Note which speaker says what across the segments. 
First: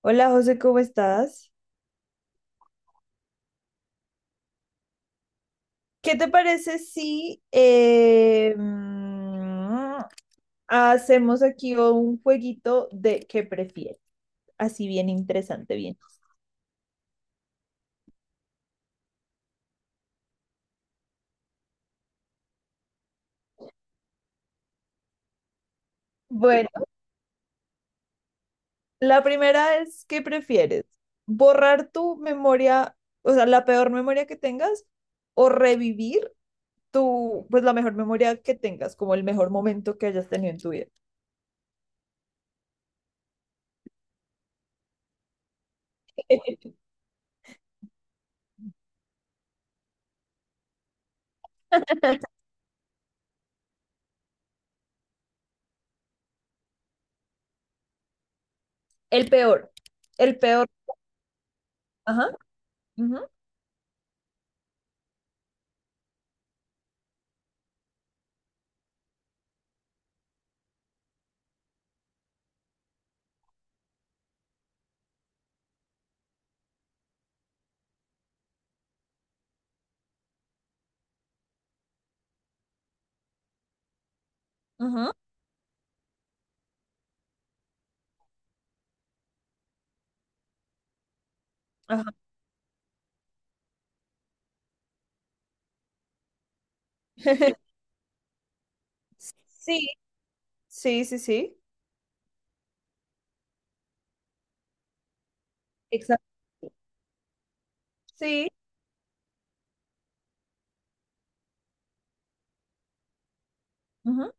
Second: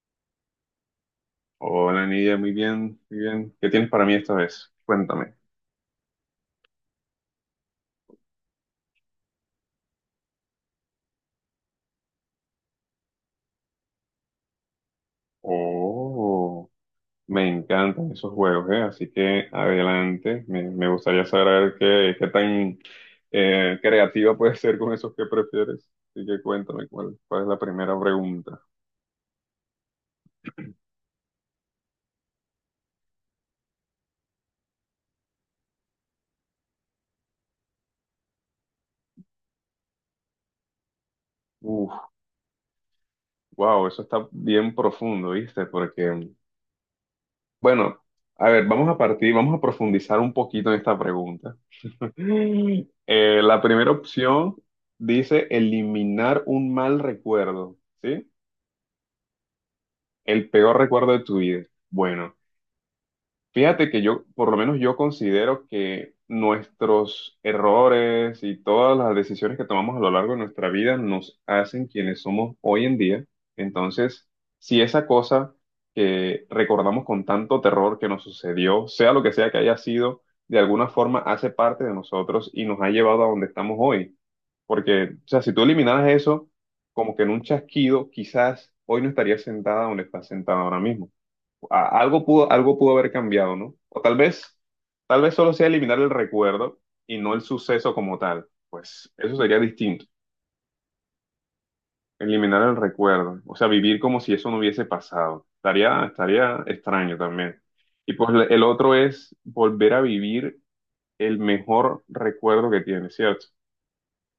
Speaker 1: Hola José, ¿cómo estás?
Speaker 2: Hola, Nidia, muy bien, muy bien. ¿Qué tienes para mí esta vez? Cuéntame.
Speaker 1: ¿Qué te parece si hacemos aquí un jueguito de qué prefieres? Así bien interesante, bien.
Speaker 2: Oh, me encantan esos juegos, ¿eh? Así que adelante. Me gustaría saber qué tan creativa puedes ser con esos que prefieres. Así que
Speaker 1: Bueno,
Speaker 2: cuéntame cuál es la primera pregunta.
Speaker 1: la primera es, ¿qué prefieres? ¿Borrar tu memoria, o sea, la peor memoria que tengas, o revivir tu, pues la mejor memoria que tengas, como el mejor momento que hayas tenido en tu vida?
Speaker 2: Uf, wow, eso está bien profundo, ¿viste? Porque, bueno, a ver, vamos a profundizar un poquito en esta pregunta. La primera opción dice eliminar un mal recuerdo, ¿sí?
Speaker 1: El peor, el
Speaker 2: El
Speaker 1: peor.
Speaker 2: peor recuerdo de tu vida.
Speaker 1: Ajá,
Speaker 2: Bueno,
Speaker 1: ujú,
Speaker 2: fíjate que yo, por lo menos yo considero que nuestros errores y todas las decisiones que tomamos a lo largo de nuestra vida nos hacen quienes somos hoy en día. Entonces, si esa cosa que recordamos con tanto terror que nos sucedió, sea lo que sea que haya sido, de alguna forma hace parte de nosotros y nos ha llevado a donde estamos hoy. Porque,
Speaker 1: ujú,
Speaker 2: o sea, si tú eliminaras eso, como que en un chasquido, quizás hoy no estarías sentada donde estás sentada ahora mismo.
Speaker 1: ajá.
Speaker 2: Algo pudo, algo pudo haber cambiado, ¿no? O tal vez solo sea eliminar el recuerdo y no el suceso como tal. Pues eso sería
Speaker 1: Sí.
Speaker 2: distinto,
Speaker 1: Sí, sí, sí.
Speaker 2: eliminar el recuerdo, o sea, vivir como si eso no hubiese pasado.
Speaker 1: Exacto.
Speaker 2: Estaría extraño también. Y pues
Speaker 1: Sí.
Speaker 2: el otro es volver a vivir el mejor recuerdo que tienes, ¿cierto?
Speaker 1: Ujú.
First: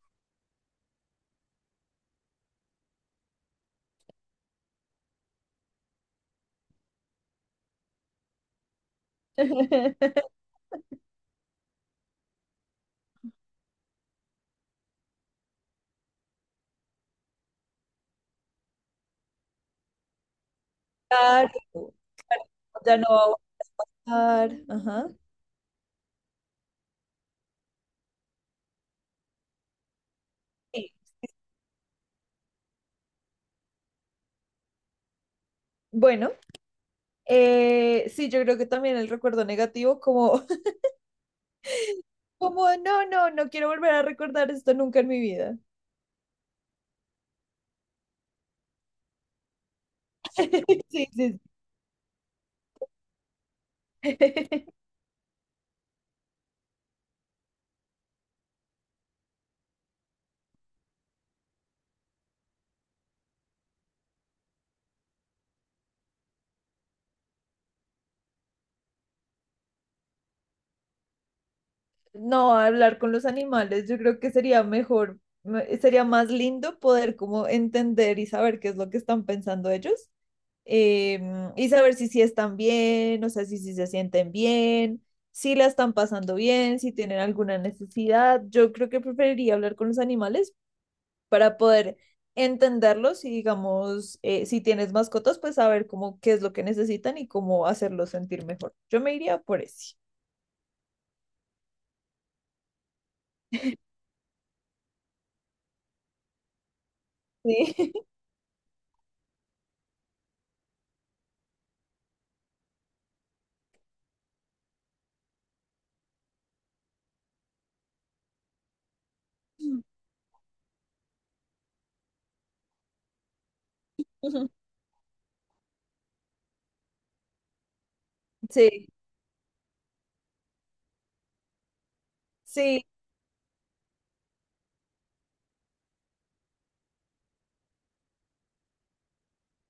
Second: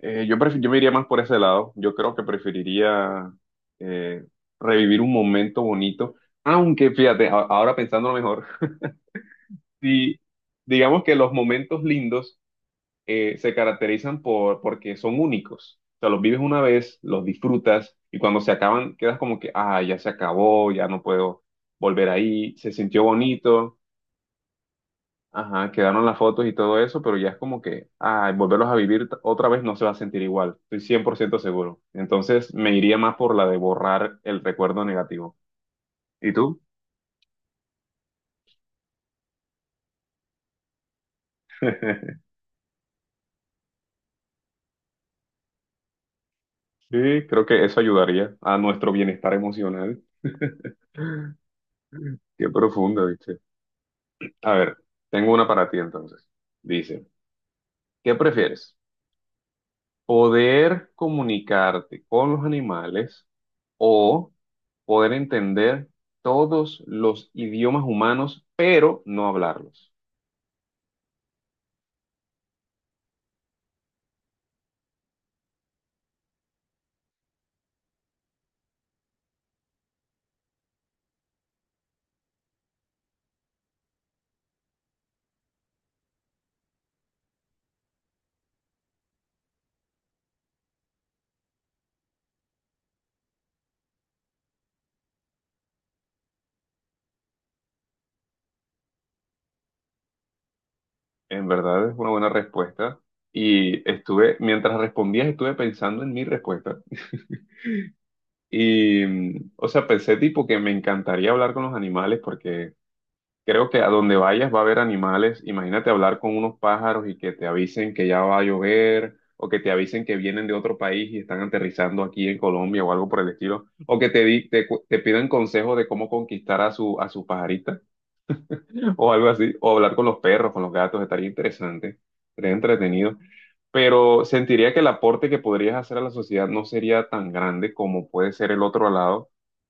Speaker 2: Yo me iría más por ese lado. Yo creo que preferiría eh, revivir un momento bonito. Aunque fíjate, ahora pensándolo mejor, y digamos que los momentos lindos se caracterizan porque son únicos. O sea, los vives una vez, los disfrutas y cuando se acaban quedas como que, ah, ya se acabó, ya no puedo
Speaker 1: Claro,
Speaker 2: volver ahí, se
Speaker 1: ya
Speaker 2: sintió
Speaker 1: no va a
Speaker 2: bonito,
Speaker 1: bajar. Ajá.
Speaker 2: ajá, quedaron las fotos y todo eso, pero ya es como que, ah, volverlos a vivir otra vez no se va a sentir igual, estoy
Speaker 1: Sí.
Speaker 2: 100% seguro. Entonces me iría más por la de borrar el recuerdo negativo.
Speaker 1: Bueno,
Speaker 2: ¿Y tú?
Speaker 1: sí, yo creo que también el recuerdo negativo, como, como no, no, no quiero volver a recordar esto nunca en mi vida.
Speaker 2: Sí, creo que eso ayudaría a nuestro bienestar emocional.
Speaker 1: Sí, sí.
Speaker 2: Qué profunda, ¿viste?
Speaker 1: Sí.
Speaker 2: A ver, tengo una para ti entonces. Dice, ¿qué prefieres? ¿Poder comunicarte con los animales o poder entender todos los idiomas humanos, pero no hablarlos?
Speaker 1: No, hablar con los animales, yo creo que sería mejor, sería más lindo poder como entender y saber qué es lo que están pensando ellos, y saber si sí están bien, o sea, si sí se sienten bien, si la están pasando bien, si tienen alguna necesidad. Yo creo que preferiría hablar con los animales para poder entenderlos y, digamos, si tienes mascotas, pues saber cómo qué es lo que necesitan y cómo hacerlos sentir mejor. Yo me iría por ese.
Speaker 2: En verdad es una buena respuesta. Y estuve, mientras respondías, estuve pensando en mi respuesta.
Speaker 1: Sí.
Speaker 2: Y, o sea, pensé tipo que me encantaría hablar con los animales porque creo que a donde vayas va a haber animales. Imagínate hablar con unos pájaros y que te avisen que ya va a llover, o que te avisen que vienen de otro país y están aterrizando aquí en Colombia o algo por el estilo, o que te, di- te, cu- te pidan consejo de cómo conquistar a a su pajarita
Speaker 1: Sí.
Speaker 2: o algo así, o hablar con los perros, con los gatos, estaría interesante, estaría
Speaker 1: Sí,
Speaker 2: entretenido pero sentiría que el aporte que podrías hacer a la sociedad no sería tan grande como puede ser el otro lado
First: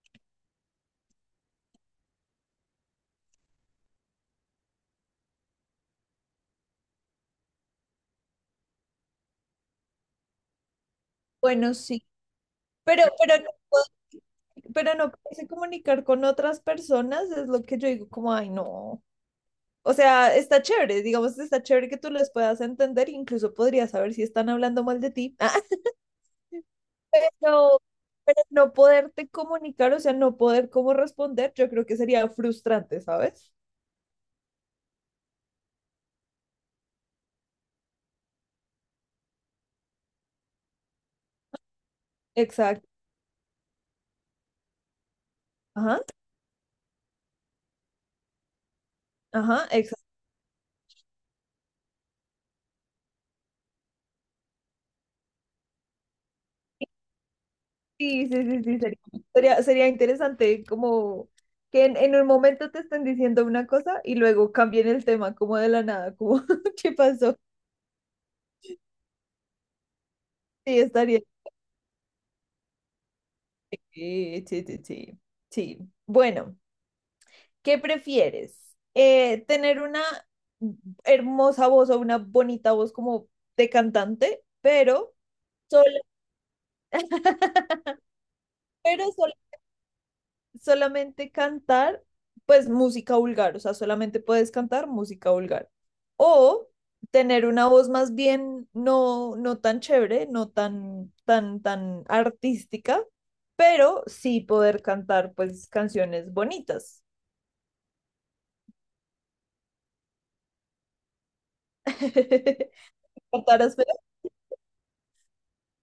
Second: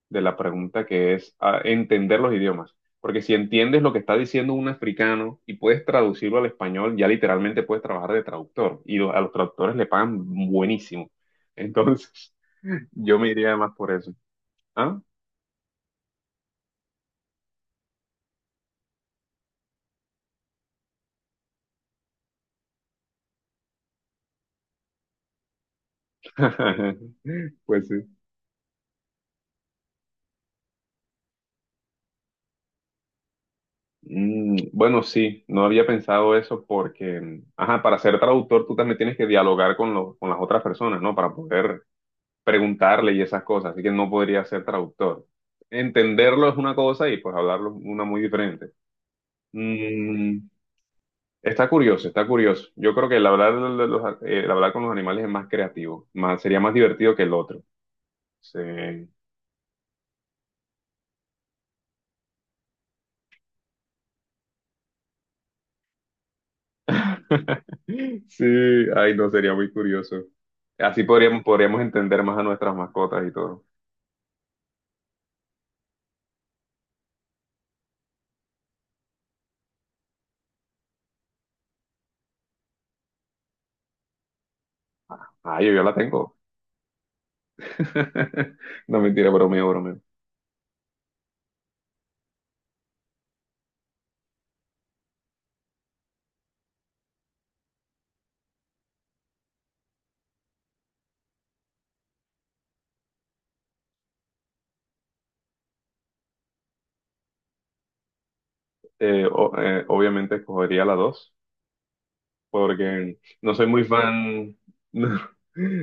Speaker 2: de la pregunta que es ah, entender los idiomas. Porque si entiendes lo que está diciendo un africano y puedes traducirlo al español, ya literalmente puedes trabajar de traductor y a los traductores le pagan buenísimo.
Speaker 1: bueno, sí.
Speaker 2: Entonces,
Speaker 1: Pero,
Speaker 2: yo me
Speaker 1: pero, no
Speaker 2: iría más
Speaker 1: puedo-
Speaker 2: por eso.
Speaker 1: pero
Speaker 2: ¿Ah?
Speaker 1: no poderse comunicar con otras personas es lo que yo digo, como, ay, no. O sea, está chévere, digamos, está chévere que tú les puedas entender, incluso podrías saber si están hablando mal de ti. Ah,
Speaker 2: Pues sí.
Speaker 1: pero no poderte comunicar, o sea, no poder cómo responder, yo creo que sería frustrante, ¿sabes?
Speaker 2: Bueno, sí, no había pensado eso porque, ajá, para ser traductor tú también tienes que dialogar con las otras personas, ¿no? Para poder
Speaker 1: Exacto.
Speaker 2: preguntarle y esas cosas, así que no podría ser traductor.
Speaker 1: Ajá,
Speaker 2: Entenderlo es una cosa y pues hablarlo es una muy diferente.
Speaker 1: ajá, exacto.
Speaker 2: Mm, Está curioso, está curioso. Yo creo que el el hablar con los animales es más creativo, más, sería más divertido que el otro.
Speaker 1: Sí, sí,
Speaker 2: Sí.
Speaker 1: sí, sí, sería interesante como que en un momento te estén diciendo una cosa y luego cambien el tema como de la nada, como ¿qué pasó?
Speaker 2: Sí, ay, no, sería muy curioso.
Speaker 1: Sí,
Speaker 2: Así
Speaker 1: estaría.
Speaker 2: podríamos, podríamos entender más a nuestras mascotas y todo.
Speaker 1: Sí, sí, sí, sí. Sí. Bueno, ¿qué prefieres? ¿Tener una hermosa voz o una bonita voz como de cantante, pero
Speaker 2: Ah, yo
Speaker 1: solo,
Speaker 2: la tengo. No
Speaker 1: pero
Speaker 2: mentira,
Speaker 1: sol-
Speaker 2: bromeo, bromeo.
Speaker 1: solamente cantar, pues música vulgar, o sea, solamente puedes cantar música vulgar? O tener una voz más bien no, no tan chévere, no tan artística, pero sí poder cantar pues canciones bonitas.
Speaker 2: Obviamente escogería la 2, porque no soy
Speaker 1: ¿Cantarás
Speaker 2: muy
Speaker 1: feo?
Speaker 2: fan, no,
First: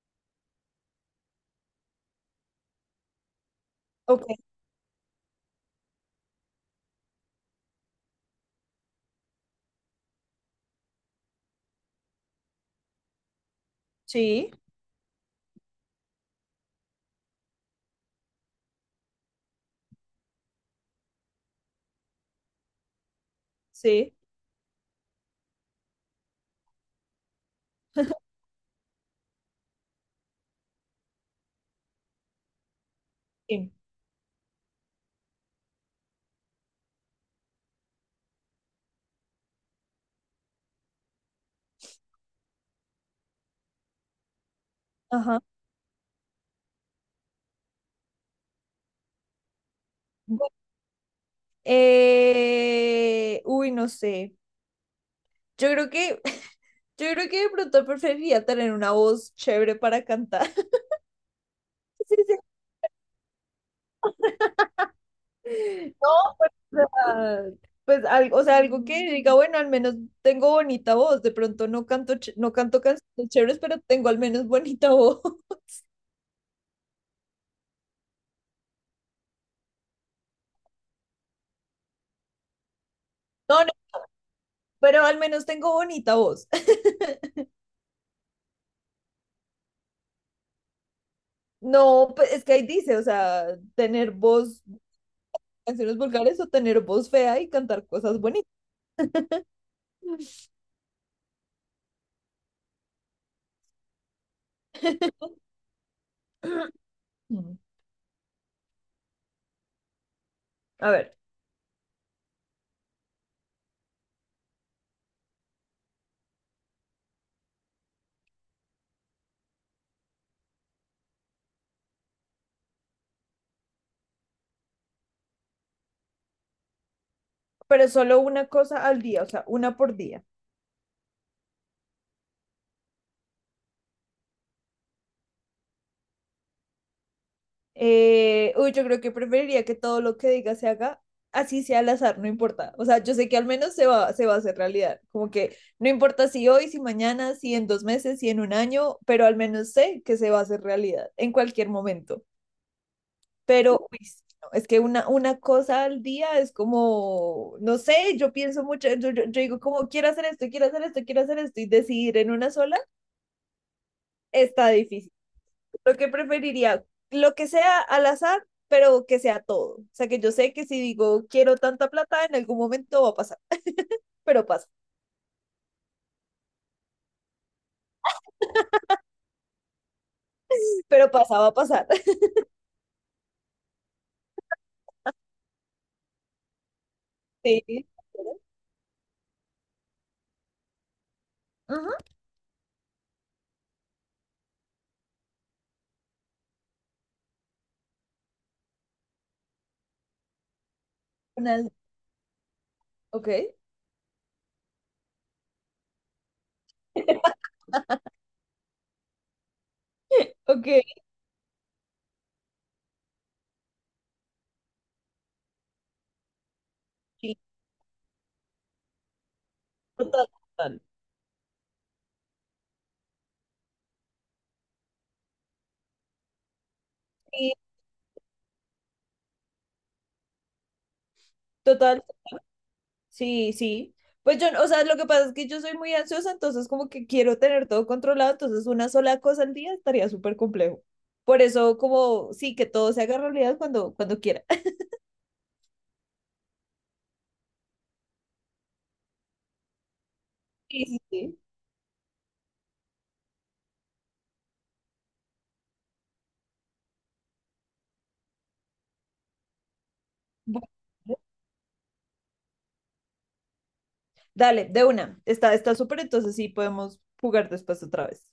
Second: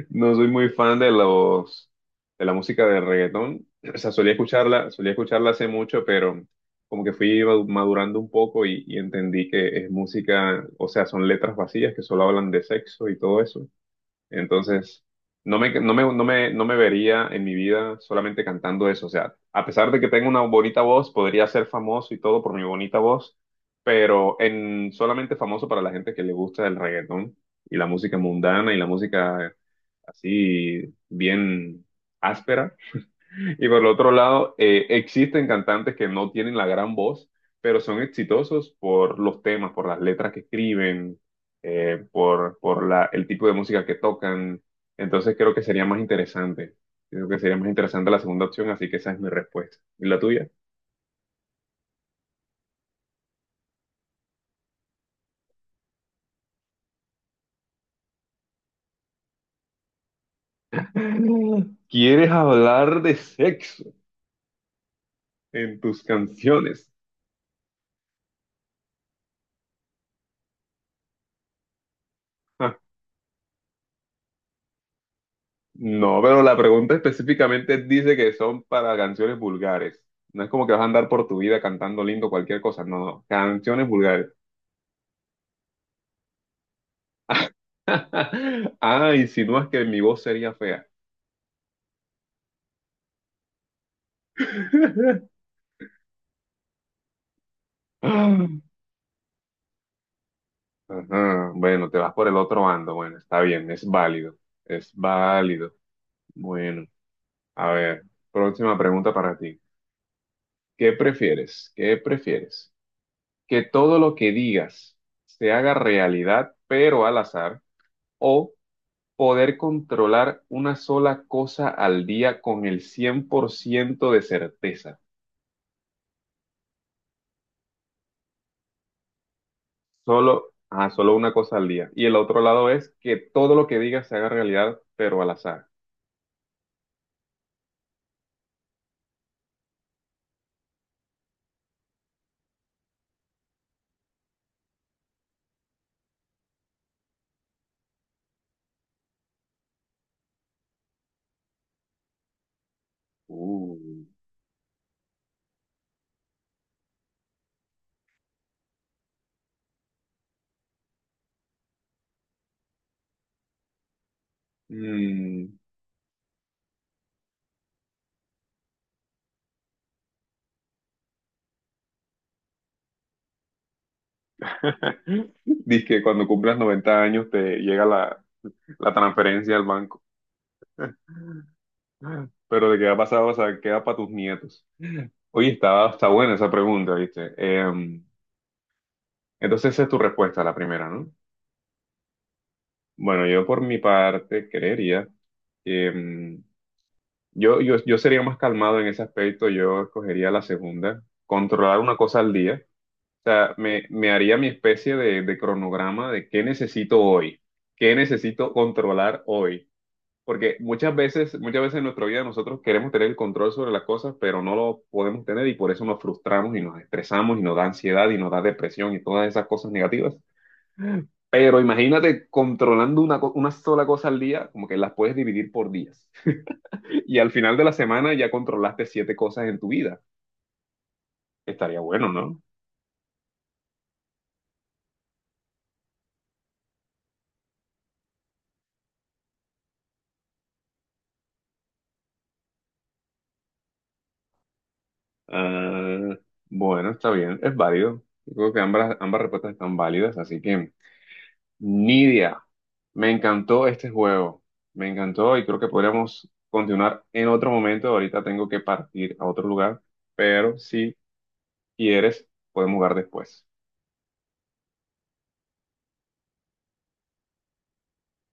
Speaker 2: no soy muy fan de la música de reggaetón. O sea,
Speaker 1: Ok,
Speaker 2: solía escucharla hace mucho, pero como que fui madurando un poco y entendí que es música, o sea, son letras vacías que solo hablan de sexo y todo eso.
Speaker 1: sí,
Speaker 2: Entonces, no me vería en mi vida solamente cantando eso. O sea, a pesar de que tengo una bonita voz, podría ser famoso y todo por mi bonita voz,
Speaker 1: sí,
Speaker 2: pero en solamente famoso para la gente que le gusta el reggaetón y la música mundana y la música así bien áspera. Y
Speaker 1: sí.
Speaker 2: por el otro lado, existen cantantes que no tienen la gran voz, pero son exitosos por los temas, por las letras que escriben, por el tipo de música que tocan. Entonces
Speaker 1: Ajá.
Speaker 2: creo que sería más interesante. Creo que sería más interesante la segunda opción, así que esa es mi respuesta. ¿Y la tuya?
Speaker 1: Bu- no sé. Yo creo que, yo creo que de pronto preferiría tener una voz chévere para cantar. Sí,
Speaker 2: ¿Quieres hablar de sexo en tus
Speaker 1: no, pues, o
Speaker 2: canciones?
Speaker 1: sea, pues, algo, o sea, algo que diga, bueno, al menos tengo bonita voz, de pronto no canto, no canto canciones chéveres, pero tengo al menos bonita voz.
Speaker 2: No, pero la pregunta específicamente dice que son para canciones vulgares. No es como que vas a andar por tu vida cantando lindo cualquier cosa. No, no.
Speaker 1: No, no,
Speaker 2: Canciones vulgares.
Speaker 1: pero al menos tengo bonita voz.
Speaker 2: Ah, insinúas que mi voz sería fea.
Speaker 1: No, pues es que ahí dice, o sea, tener voz, canciones vulgares o tener voz fea y cantar cosas bonitas.
Speaker 2: Ajá, bueno, te vas por el otro bando. Bueno, está bien, es válido. Es válido. Bueno, a ver, próxima pregunta para ti.
Speaker 1: A
Speaker 2: ¿Qué
Speaker 1: ver,
Speaker 2: prefieres? ¿Qué prefieres? ¿Que todo lo que digas se haga realidad, pero al azar? ¿O poder controlar una sola cosa al día con el 100% de certeza?
Speaker 1: pero solo una cosa al día, o sea, una por día.
Speaker 2: Solo, ajá, solo una cosa al día. Y el otro lado es que todo lo que digas se haga realidad, pero al azar.
Speaker 1: Yo creo que preferiría que todo lo que diga se haga, así sea al azar, no importa. O sea, yo sé que al menos se va a hacer realidad. Como que no importa si hoy, si mañana, si en dos meses, si en un año, pero al menos sé que se va a hacer realidad en cualquier momento. Pero uy,
Speaker 2: Uh.
Speaker 1: sí, no, es que una cosa al día es como, no sé, yo pienso mucho, yo digo como quiero hacer esto, quiero hacer esto, quiero hacer esto y decidir en una sola está difícil.
Speaker 2: Mm.
Speaker 1: Lo que preferiría, lo que sea al azar, pero que sea todo. O sea, que yo sé que si digo quiero tanta plata, en algún momento va a pasar, pero pasa,
Speaker 2: Dice que cuando cumplas 90 años te llega la transferencia al banco.
Speaker 1: pero pasa, va a pasar.
Speaker 2: Pero de qué ha pasado, o sea, queda para tus nietos. Oye, está, está buena esa pregunta, ¿viste?
Speaker 1: Sí.
Speaker 2: Entonces esa es tu respuesta, la primera, ¿no?
Speaker 1: Ajá.
Speaker 2: Bueno, yo por mi parte creería que yo sería más calmado en ese aspecto, yo escogería la segunda,
Speaker 1: Una.
Speaker 2: controlar una cosa al día, o
Speaker 1: Ok.
Speaker 2: sea, me haría mi especie de cronograma de qué necesito hoy, qué necesito controlar hoy, porque
Speaker 1: Ok.
Speaker 2: muchas veces en nuestra vida nosotros queremos tener el control sobre las cosas, pero no lo podemos tener y por eso nos frustramos y nos
Speaker 1: Sí,
Speaker 2: estresamos y nos da ansiedad y nos da depresión y todas esas cosas negativas.
Speaker 1: total, total.
Speaker 2: Pero imagínate controlando una sola cosa al día, como que las puedes dividir por días. Y al
Speaker 1: Sí,
Speaker 2: final de la semana ya controlaste siete cosas en tu vida. Estaría
Speaker 1: total.
Speaker 2: bueno, ¿no?
Speaker 1: Sí, sí. Pues yo, no, o sea, lo que pasa es que yo soy muy ansiosa, entonces como que quiero tener todo controlado, entonces una sola cosa al día estaría súper complejo. Por eso como, sí, que todo se haga realidad cuando, cuando quiera.
Speaker 2: Ah, bueno, está bien, es válido. Yo creo que ambas, ambas respuestas están válidas, así que,
Speaker 1: Sí, sí, sí.
Speaker 2: Nidia, me encantó este juego. Me encantó y creo que podríamos continuar en otro momento. Ahorita tengo que partir a otro lugar, pero
Speaker 1: Bueno,
Speaker 2: si quieres, podemos jugar después.
Speaker 1: dale, de una. Está, está súper, entonces sí podemos jugar después otra vez.